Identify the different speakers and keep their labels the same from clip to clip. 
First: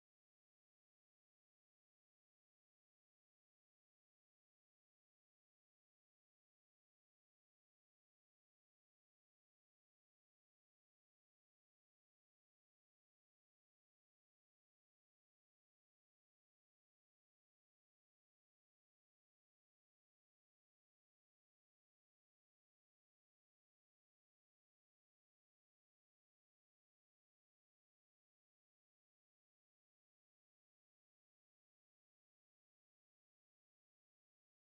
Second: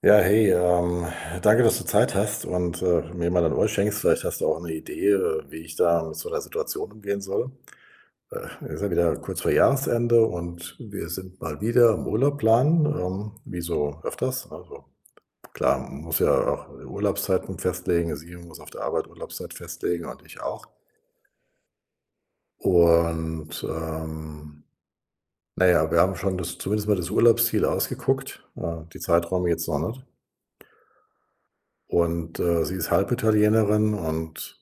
Speaker 1: Ja, hey, danke, dass du Zeit hast und, mir mal dein Ohr schenkst. Vielleicht hast du auch eine Idee, wie ich da mit so einer Situation umgehen soll. Äh, Ist ja wieder kurz vor Jahresende und wir sind mal wieder am Urlaub planen, wie so öfters. Also, klar, man muss ja auch Urlaubszeiten festlegen. Sie muss auf der Arbeit Urlaubszeit festlegen und ich auch. Und, ähm, na ja, wir haben schon das, zumindest mal das Urlaubsziel, ausgeguckt, die Zeiträume jetzt noch nicht. Und sie ist Halbitalienerin, und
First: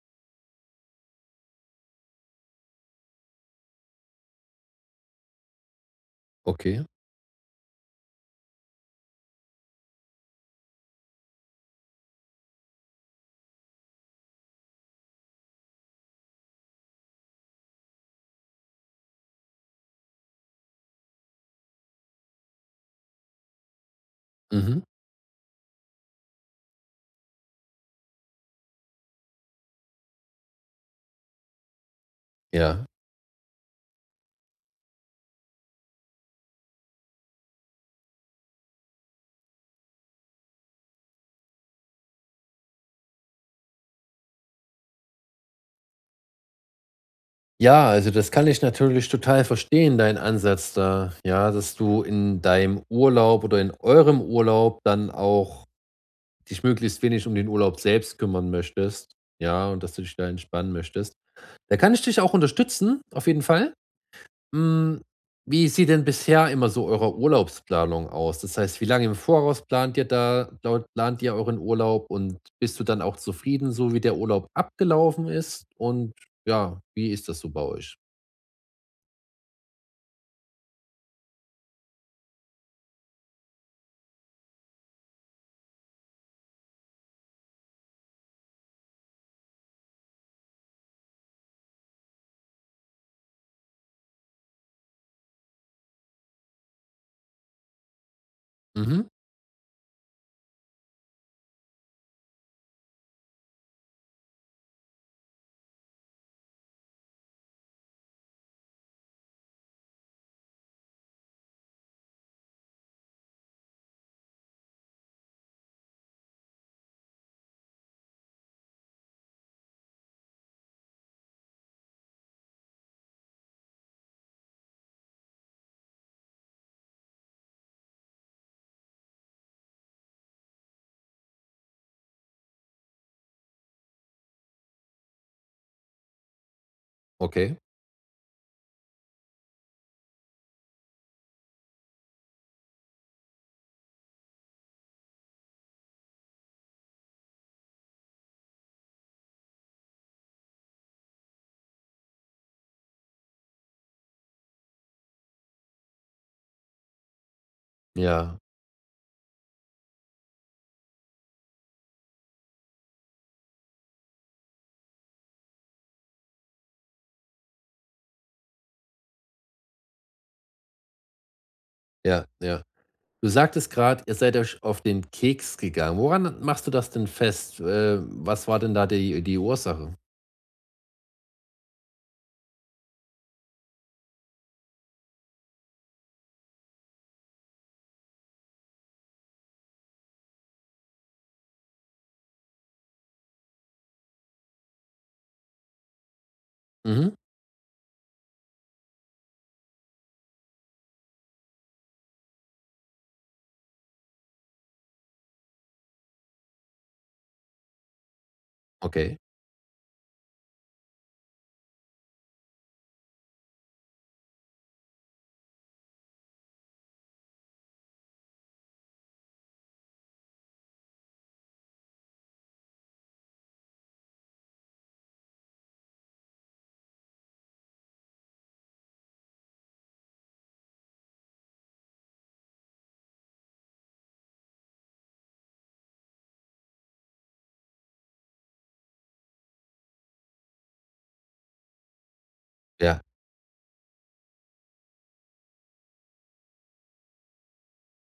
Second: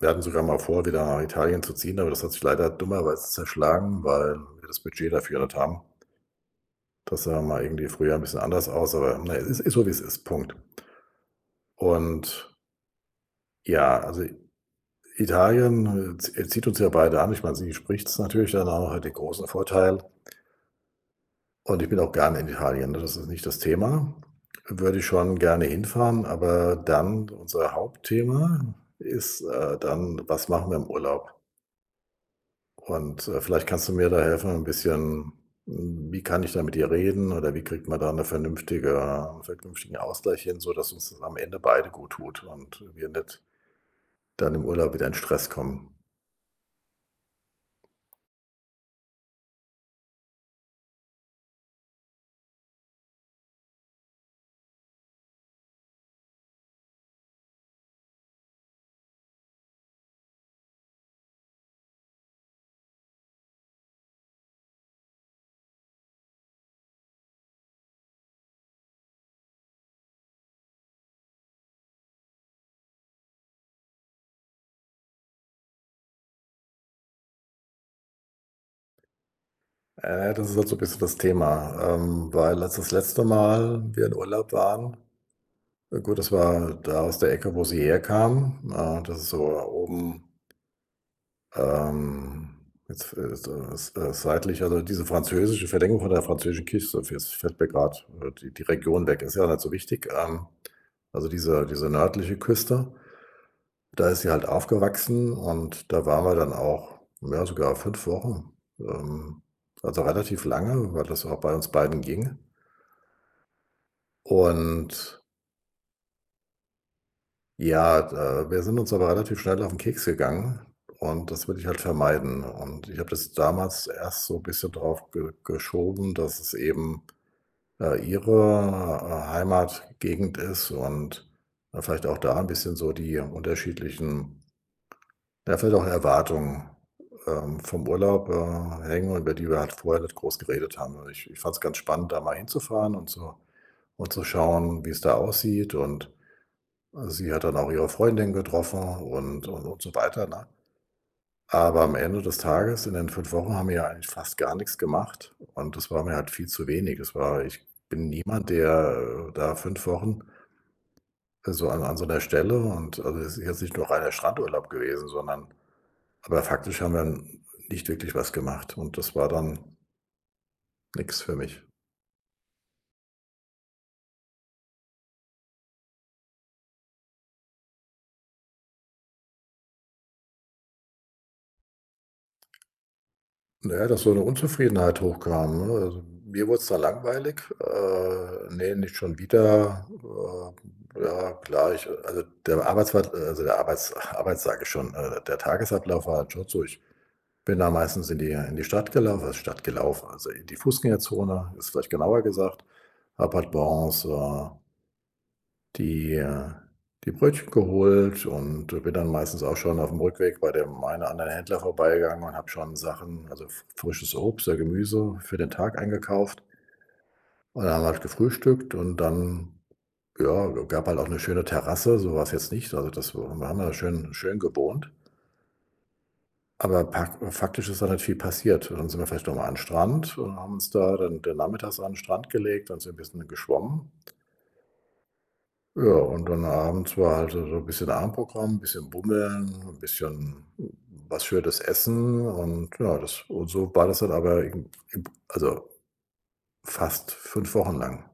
Speaker 1: wir hatten sogar mal vor, wieder nach Italien zu ziehen, aber das hat sich leider dummerweise zerschlagen, weil wir das Budget dafür nicht haben.
Speaker 2: Okay.
Speaker 1: Das sah mal irgendwie früher ein bisschen anders aus, aber na, es ist so, wie es ist. Punkt. Und ja, also Italien zieht uns ja beide an. Ich meine, sie spricht es natürlich dann auch, hat den großen Vorteil. Und ich bin auch gerne in Italien, ne? Das ist nicht das Thema.
Speaker 2: Mhm.
Speaker 1: Würde ich schon gerne hinfahren, aber dann unser Hauptthema ist, dann, was machen wir im Urlaub?
Speaker 2: Ja.
Speaker 1: Und vielleicht kannst du mir da helfen, ein bisschen, wie kann ich da mit ihr reden, oder wie kriegt man da 'ne vernünftige einen vernünftigen Ausgleich hin, sodass uns das am Ende beide gut tut und wir nicht dann im Urlaub wieder in Stress kommen?
Speaker 2: Ja, also das kann ich natürlich total verstehen, dein Ansatz da. Ja, dass du in deinem Urlaub oder in eurem Urlaub dann auch dich möglichst wenig um den Urlaub selbst kümmern möchtest. Ja, und dass du dich da entspannen möchtest. Da kann ich dich auch unterstützen, auf jeden Fall. Hm, wie sieht denn bisher immer so eure Urlaubsplanung aus? Das heißt, wie lange im Voraus plant ihr da plau plant ihr euren Urlaub und bist du dann auch zufrieden, so wie der Urlaub abgelaufen ist? Und ja, wie ist das so bei euch?
Speaker 1: Das ist halt so ein bisschen das Thema, weil, als das letzte Mal wir in Urlaub waren, gut, das war da aus der Ecke, wo sie herkam. Das ist so oben. Ähm, Jetzt, seitlich, also, diese französische Verlängerung von der französischen Küste, jetzt fällt mir grad, die
Speaker 2: Mhm,
Speaker 1: Region weg, ist ja nicht so wichtig. Also, diese nördliche Küste, da ist sie halt aufgewachsen, und da waren wir dann auch, ja, sogar 5 Wochen, ähm, also, relativ lange, weil das auch bei uns beiden ging. Und ja, da, wir sind uns aber relativ schnell auf den Keks gegangen, und das will ich halt vermeiden. Und ich habe das damals erst so ein bisschen drauf ge geschoben, dass es eben, ihre, Heimatgegend ist, und, vielleicht auch da ein bisschen so die unterschiedlichen, ja, vielleicht auch Erwartungen,
Speaker 2: okay.
Speaker 1: vom Urlaub, hängen, über die wir halt vorher nicht groß geredet haben. Und ich fand es ganz spannend, da mal hinzufahren und so, und zu schauen, wie es da aussieht. Und sie hat dann auch ihre Freundin getroffen, und so weiter, ne? Aber am Ende des Tages, in den 5 Wochen, haben wir ja eigentlich fast gar nichts gemacht, und das war mir halt viel zu wenig. Es war Ich bin
Speaker 2: Ja,
Speaker 1: niemand, der, da 5 Wochen, so an so einer Stelle, und, also, es ist jetzt nicht nur reiner Strandurlaub gewesen, sondern aber faktisch haben wir nicht wirklich was gemacht, und das war dann nichts für mich.
Speaker 2: ja, ja. Du sagtest gerade, ihr seid euch auf den Keks gegangen. Woran machst du das denn fest? Was war denn da die Ursache?
Speaker 1: Na ja, dass so eine Unzufriedenheit hochkam, ne? Also, mir wurde es da langweilig. Ne, nicht schon wieder. Ja, klar, der der Arbeits Arbeits sage ich schon, der Tagesablauf war halt schon so, ich
Speaker 2: Mhm,
Speaker 1: bin da meistens in die Stadt gelaufen, also, Stadt gelaufen, also, in die Fußgängerzone, ist vielleicht genauer gesagt, habe halt morgens, die die Brötchen geholt, und, bin dann
Speaker 2: okay.
Speaker 1: meistens auch schon auf dem Rückweg bei dem einen oder anderen Händler vorbeigegangen und habe schon Sachen, also, f frisches Obst oder Gemüse für den Tag eingekauft. Und dann haben wir halt gefrühstückt, und dann, ja, gab halt auch eine schöne Terrasse, so war's jetzt nicht. Also, wir haben da schön schön gewohnt, aber pak faktisch ist da nicht viel passiert. Dann sind wir vielleicht noch mal an 'n Strand und haben uns da dann den nachmittags an 'n Strand gelegt und sind ein bisschen geschwommen. Ja, und dann abends war halt so so ein bisschen Abendprogramm, ein bisschen bummeln, ein bisschen was Schönes essen und ja,
Speaker 2: Ja,
Speaker 1: das, und so war das dann, aber eben eben, also, fast 5 Wochen lang.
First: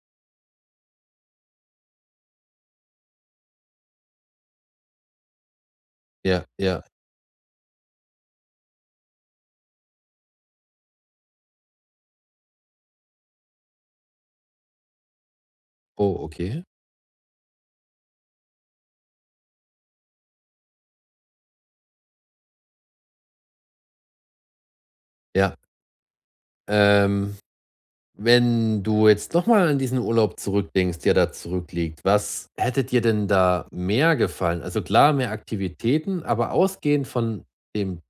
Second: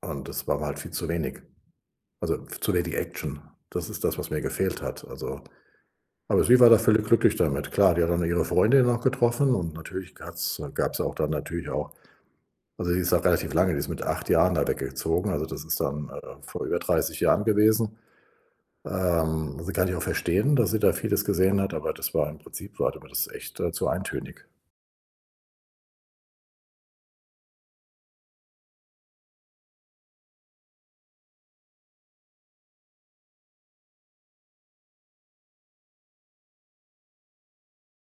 Speaker 1: Und das war mir halt viel zu wenig. Also, zu wenig Action. Das ist das, was mir gefehlt hat. Also, aber
Speaker 2: ja,
Speaker 1: sie war da
Speaker 2: ja.
Speaker 1: völlig glücklich damit. Klar, die hat dann ihre Freundin noch getroffen und natürlich gab es auch dann natürlich auch, also, die ist auch relativ lange, die ist mit 8 Jahren da weggezogen. Also, das ist dann,
Speaker 2: Oh, okay.
Speaker 1: vor über 30 Jahren gewesen. Also, kann ich auch verstehen, dass sie da vieles gesehen hat, aber das war im Prinzip, war mir das echt, zu eintönig.
Speaker 2: Ja, ähm wenn du jetzt nochmal an diesen Urlaub zurückdenkst, der da zurückliegt, was hätte dir denn da mehr gefallen? Also klar, mehr Aktivitäten, aber ausgehend von dem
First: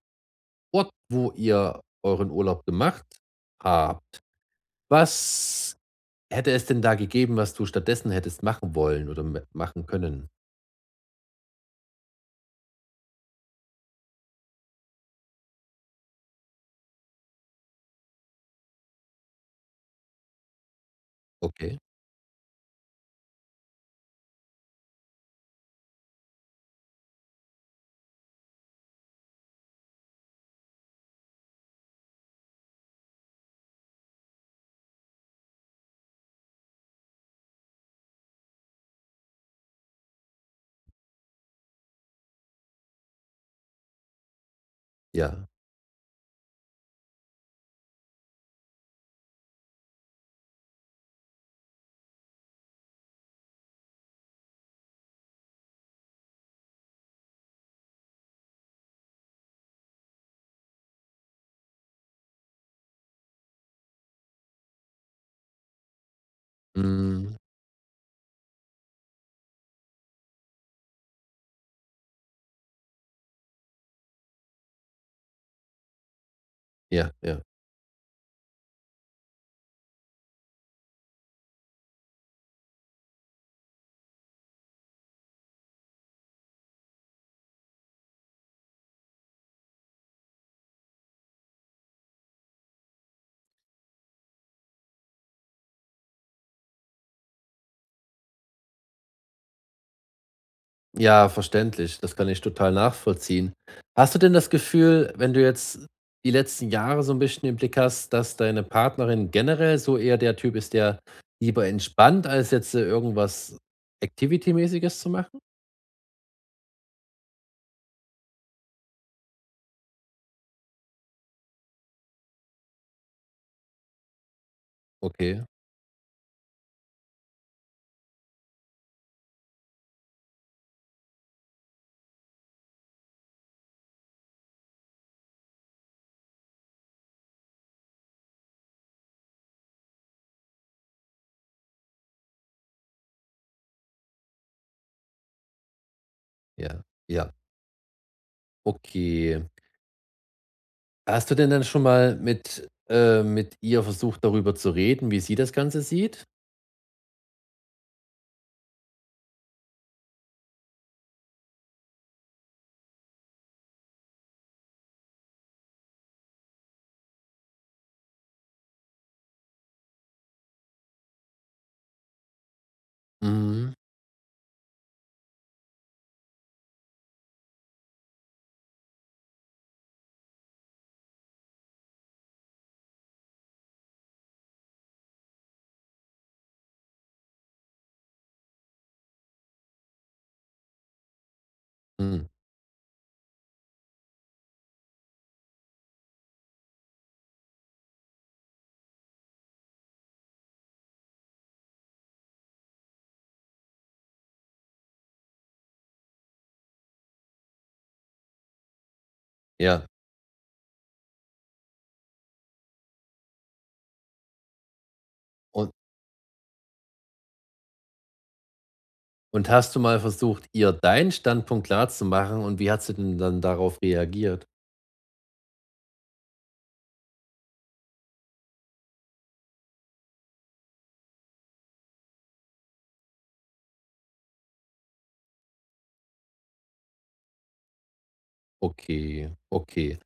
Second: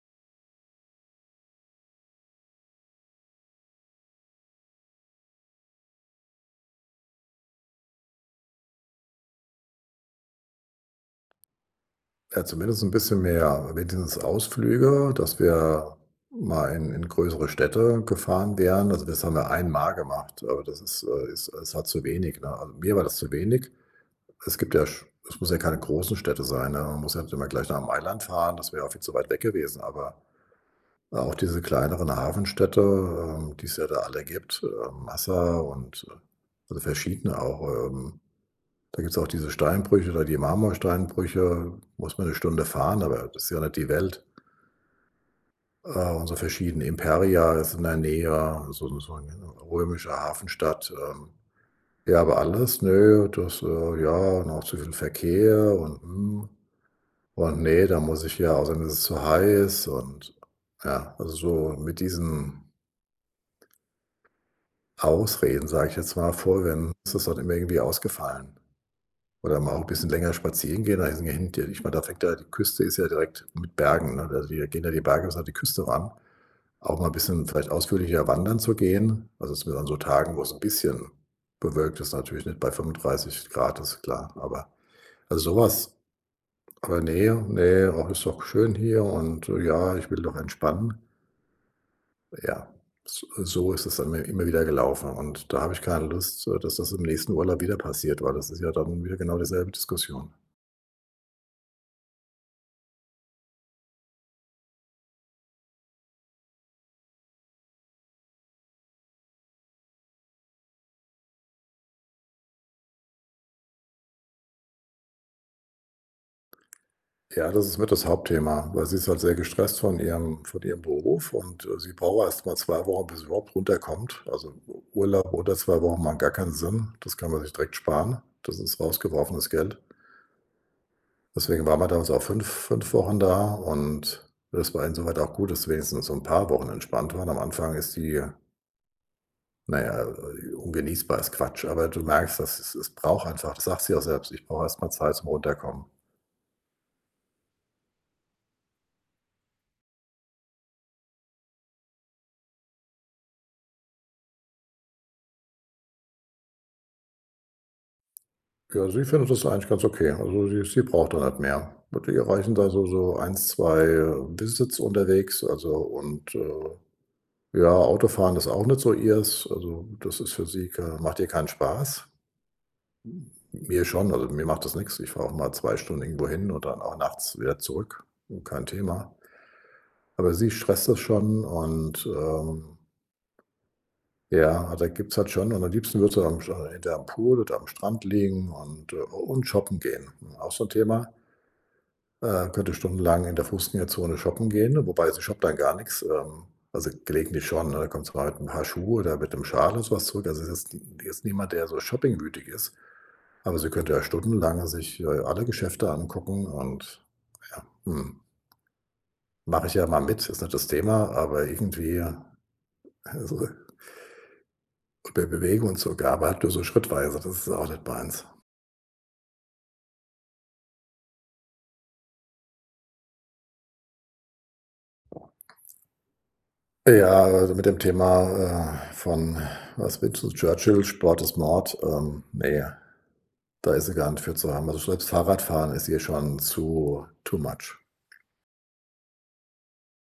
Speaker 2: Ort, wo ihr euren Urlaub gemacht habt, was hätte es denn da gegeben, was du stattdessen hättest machen wollen oder me machen können?
Speaker 1: Ja, zumindest ein bisschen mehr, wenigstens Ausflüge, dass wir mal in größere Städte gefahren wären. Also, das haben wir einmal gemacht, aber das ist, ist es
Speaker 2: Okay,
Speaker 1: war zu wenig, ne? Also, mir war das zu wenig. Es muss ja keine großen Städte sein, ne? Man muss ja nicht immer gleich nach dem Mailand fahren, das wäre ja auch viel zu weit weg gewesen, aber auch diese kleineren Hafenstädte, die es ja da alle gibt, Massa und also verschiedene auch. Da gibt es auch diese Steinbrüche oder die Marmorsteinbrüche, muss man 1 Stunde fahren, aber das ist ja nicht die Welt.
Speaker 2: ja.
Speaker 1: Und so verschiedene, Imperia ist in der Nähe, so 'n so 'ne römische Hafenstadt. Ja, aber alles, nö, das, ja, noch zu viel Verkehr, und, und ne, da muss ich ja, außerdem ist es zu heiß und ja, also so mit diesen Ausreden, sage ich jetzt mal, vorwenden. Es ist das
Speaker 2: Mhm.
Speaker 1: dann immer irgendwie ausgefallen. Oder mal auch ein bisschen länger spazieren gehen, da ist ja hin, ich meine, da fängt ja die Küste, ist ja direkt mit Bergen, ne? Also, die gehen ja, die Berge bis an die Küste ran. Auch mal
Speaker 2: Ja,
Speaker 1: ein
Speaker 2: ja.
Speaker 1: bisschen vielleicht ausführlicher wandern zu gehen, also, zumindest an so Tagen, wo es ein bisschen bewölkt ist, natürlich nicht bei 35 Grad, ist klar, aber, also, sowas. Aber nee, nee, auch ist doch schön hier und, ja, ich will doch entspannen.“ Ja, s so ist es dann immer wieder gelaufen, und da habe ich keine Lust, dass das im nächsten Urlaub wieder passiert, weil das ist ja dann wieder genau dieselbe Diskussion.
Speaker 2: Ja, verständlich. Das kann ich total nachvollziehen. Hast du denn das Gefühl, wenn du jetzt die letzten Jahre so ein bisschen im Blick hast, dass deine Partnerin generell so eher der Typ ist, der lieber entspannt, als jetzt, irgendwas Activity-mäßiges zu machen?
Speaker 1: Ja, das ist mit das Hauptthema, weil sie ist halt sehr gestresst von ihrem Beruf, und, sie braucht erst mal 2 Wochen, bis sie überhaupt runterkommt. Also, Urlaub
Speaker 2: Okay,
Speaker 1: oder 2 Wochen machen gar keinen Sinn. Das kann man sich direkt sparen. Das ist rausgeworfenes Geld. Deswegen waren wir damals auch fünf Wochen da, und das war insoweit auch gut, dass wenigstens so ein paar Wochen entspannt waren. Am Anfang ist die, na ja, ungenießbar ist Quatsch, aber du merkst, dass es braucht einfach, das sagt sie auch selbst: „Ich brauche erstmal Zeit zum Runterkommen.“
Speaker 2: ja, ja, okay. Hast du denn dann schon mal mit ihr versucht, darüber zu reden, wie sie das Ganze sieht?
Speaker 1: Ja, sie findet das eigentlich ganz okay. Also, sie braucht dann halt mehr. Und ihr reichen da so 1, 2 Visits unterwegs, also und, ja, Autofahren ist auch nicht so ihrs. Also, das ist für sie ke macht ihr keinen Spaß.
Speaker 2: Mhm,
Speaker 1: Mir schon, also mir macht das nichts. Ich fahre auch mal 2 Stunden irgendwo hin und dann auch nachts wieder zurück, kein Thema. Aber sie stresst das schon, und, ja, da gibt's halt schon, und am liebsten würdest du am Sch entweder am Pool oder am Strand liegen und shoppen gehen. Auch so ein Thema.
Speaker 2: mhm,
Speaker 1: Könnte stundenlang in der Fußgängerzone shoppen gehen, wobei sie shoppt dann gar nichts. Also, gelegentlich schon, ne? Da kommt sie mal mit 'n paar Schuhe oder mit 'nem Schal oder so was zurück. Also, es ist jetzt niemand, der so shoppingwütig ist, aber sie könnte ja stundenlang sich, alle Geschäfte angucken und ja, mache ich
Speaker 2: ja.
Speaker 1: ja mal mit, ist nicht das Thema, aber irgendwie, also bei Bewegung
Speaker 2: Und
Speaker 1: und so, g aber halt nur so schrittweise, das ist auch nicht meins.
Speaker 2: Und hast du mal versucht, ihr deinen Standpunkt klarzumachen und wie hat sie denn dann darauf reagiert?
Speaker 1: Ja, also mit dem Thema, von, was Winston Churchill: „Sport ist Mord“, ne, da ist sie gar nicht für zu haben. Also, selbst Fahrradfahren ist hier schon zu too much.
Speaker 2: Okay, okay.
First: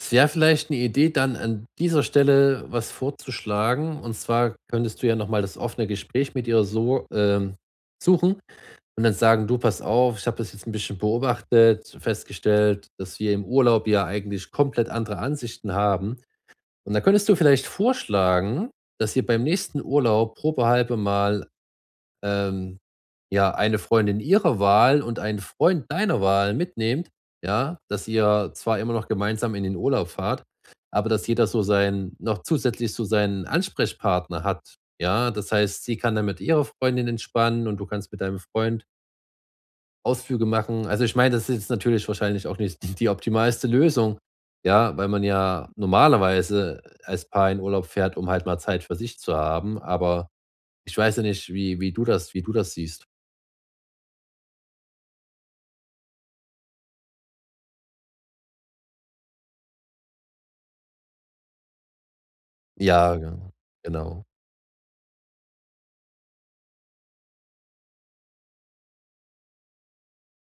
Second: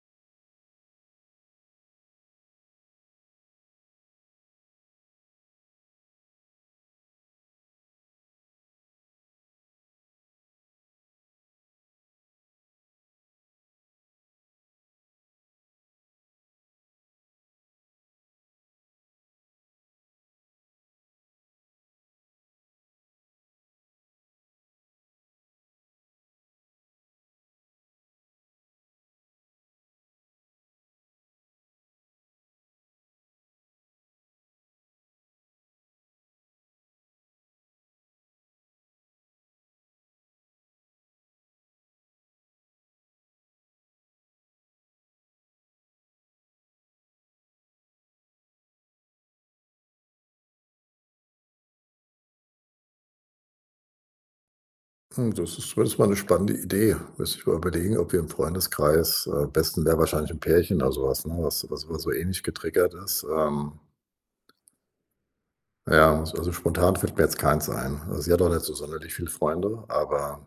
Speaker 2: Es wäre vielleicht eine Idee, dann an dieser Stelle was vorzuschlagen. Und zwar könntest du ja noch mal das offene Gespräch mit ihr so, suchen und dann sagen: „Du, pass auf, ich habe das jetzt ein bisschen beobachtet, festgestellt, dass wir im Urlaub ja eigentlich komplett andere Ansichten haben.“ Und dann könntest du vielleicht vorschlagen, dass ihr beim nächsten Urlaub probehalbe mal, ähm, ja, eine Freundin ihrer Wahl und einen Freund deiner Wahl mitnehmt, ja, dass ihr zwar immer noch gemeinsam in den Urlaub fahrt, aber dass jeder so sein noch zusätzlich so seinen Ansprechpartner hat. Ja, das heißt, sie kann dann mit ihrer Freundin entspannen und du kannst mit deinem Freund Ausflüge machen. Also ich meine, das ist jetzt natürlich wahrscheinlich auch nicht die optimalste Lösung, ja, weil man ja normalerweise als Paar in Urlaub fährt, um halt mal Zeit für sich zu haben. Aber ich weiß ja nicht, wie, wie du das siehst.
Speaker 1: Hm, das ist das mal eine spannende Idee. Müsste ich mal überlegen, ob wir im Freundeskreis, am besten wäre wahrscheinlich 'n Pärchen oder sowas, was, ne, was so ähnlich getriggert
Speaker 2: Ja,
Speaker 1: ist,
Speaker 2: genau. Genau.
Speaker 1: ja, also spontan fällt mir jetzt keins ein. Also, sie hat auch nicht so sonderlich viele Freunde, aber,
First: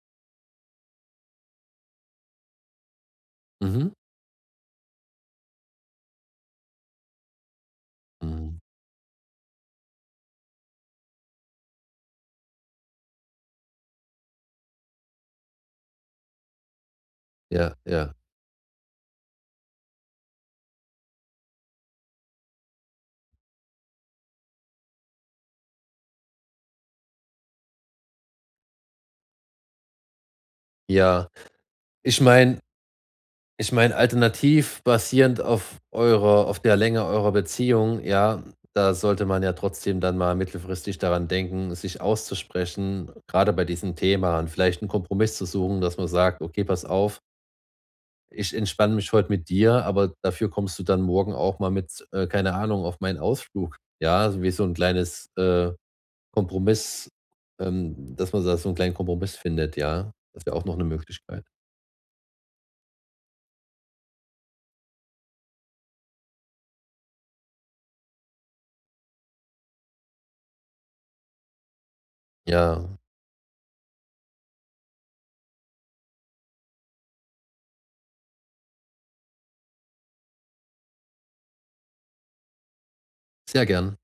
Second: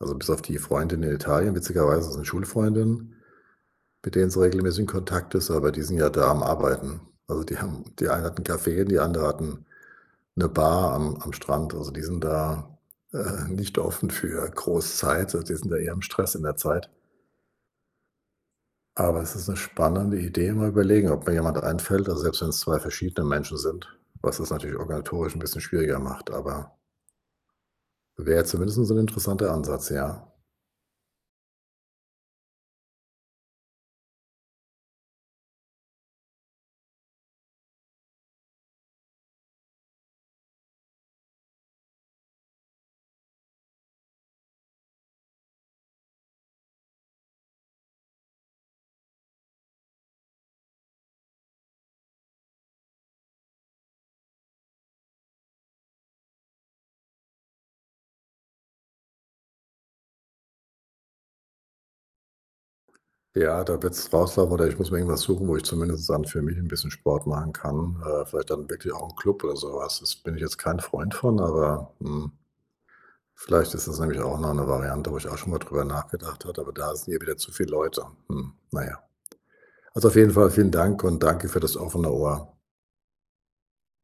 Speaker 1: also, bis auf die Freundin in Italien, witzigerweise ist 'ne Schulfreundin,
Speaker 2: Mhm.
Speaker 1: mit denen sie regelmäßig in Kontakt ist, aber die sind ja da am Arbeiten. Also, die haben, die eine hat 'n
Speaker 2: Mhm.
Speaker 1: Café, die andere hat 'n 'ne Bar am Strand. Also, die sind da, nicht offen für groß Zeit. Also, die sind da eher im Stress in der Zeit.
Speaker 2: Ja, ja,
Speaker 1: Aber es ist eine spannende Idee, mal überlegen, ob mir jemand einfällt, also, selbst wenn es 2 verschiedene Menschen sind, was das natürlich organisatorisch ein bisschen schwieriger macht, aber wäre zumindest so 'n interessanter Ansatz, ja.
Speaker 2: ja. Ich meine Ich meine, alternativ basierend auf eurer auf der Länge eurer Beziehung, ja, da sollte man ja trotzdem dann mal mittelfristig daran denken, sich auszusprechen, gerade bei diesem Thema und vielleicht einen Kompromiss zu suchen, dass man sagt: „Okay, pass auf, ich entspanne mich heute mit dir, aber dafür kommst du dann morgen auch mal mit, keine Ahnung, auf meinen Ausflug.“ Ja, so wie so ein kleines, Kompromiss dass man da so 'n kleinen Kompromiss findet, ja. Das wäre auch noch 'ne Möglichkeit.
Speaker 1: Ja, da wird's rauslaufen, oder ich muss mir irgendwas suchen, wo ich zumindest dann für mich 'n bisschen Sport machen kann. Vielleicht dann wirklich auch 'n Club oder so was. Das bin ich jetzt kein Freund von, aber,
Speaker 2: Ja,
Speaker 1: vielleicht ist das nämlich auch noch 'ne Variante, wo ich auch schon mal drüber nachgedacht hatte, aber da sind ja wieder zu viele Leute. Hm, na ja. Also, auf jeden Fall vielen Dank, und danke für das offene Ohr.
Speaker 2: sehr gern.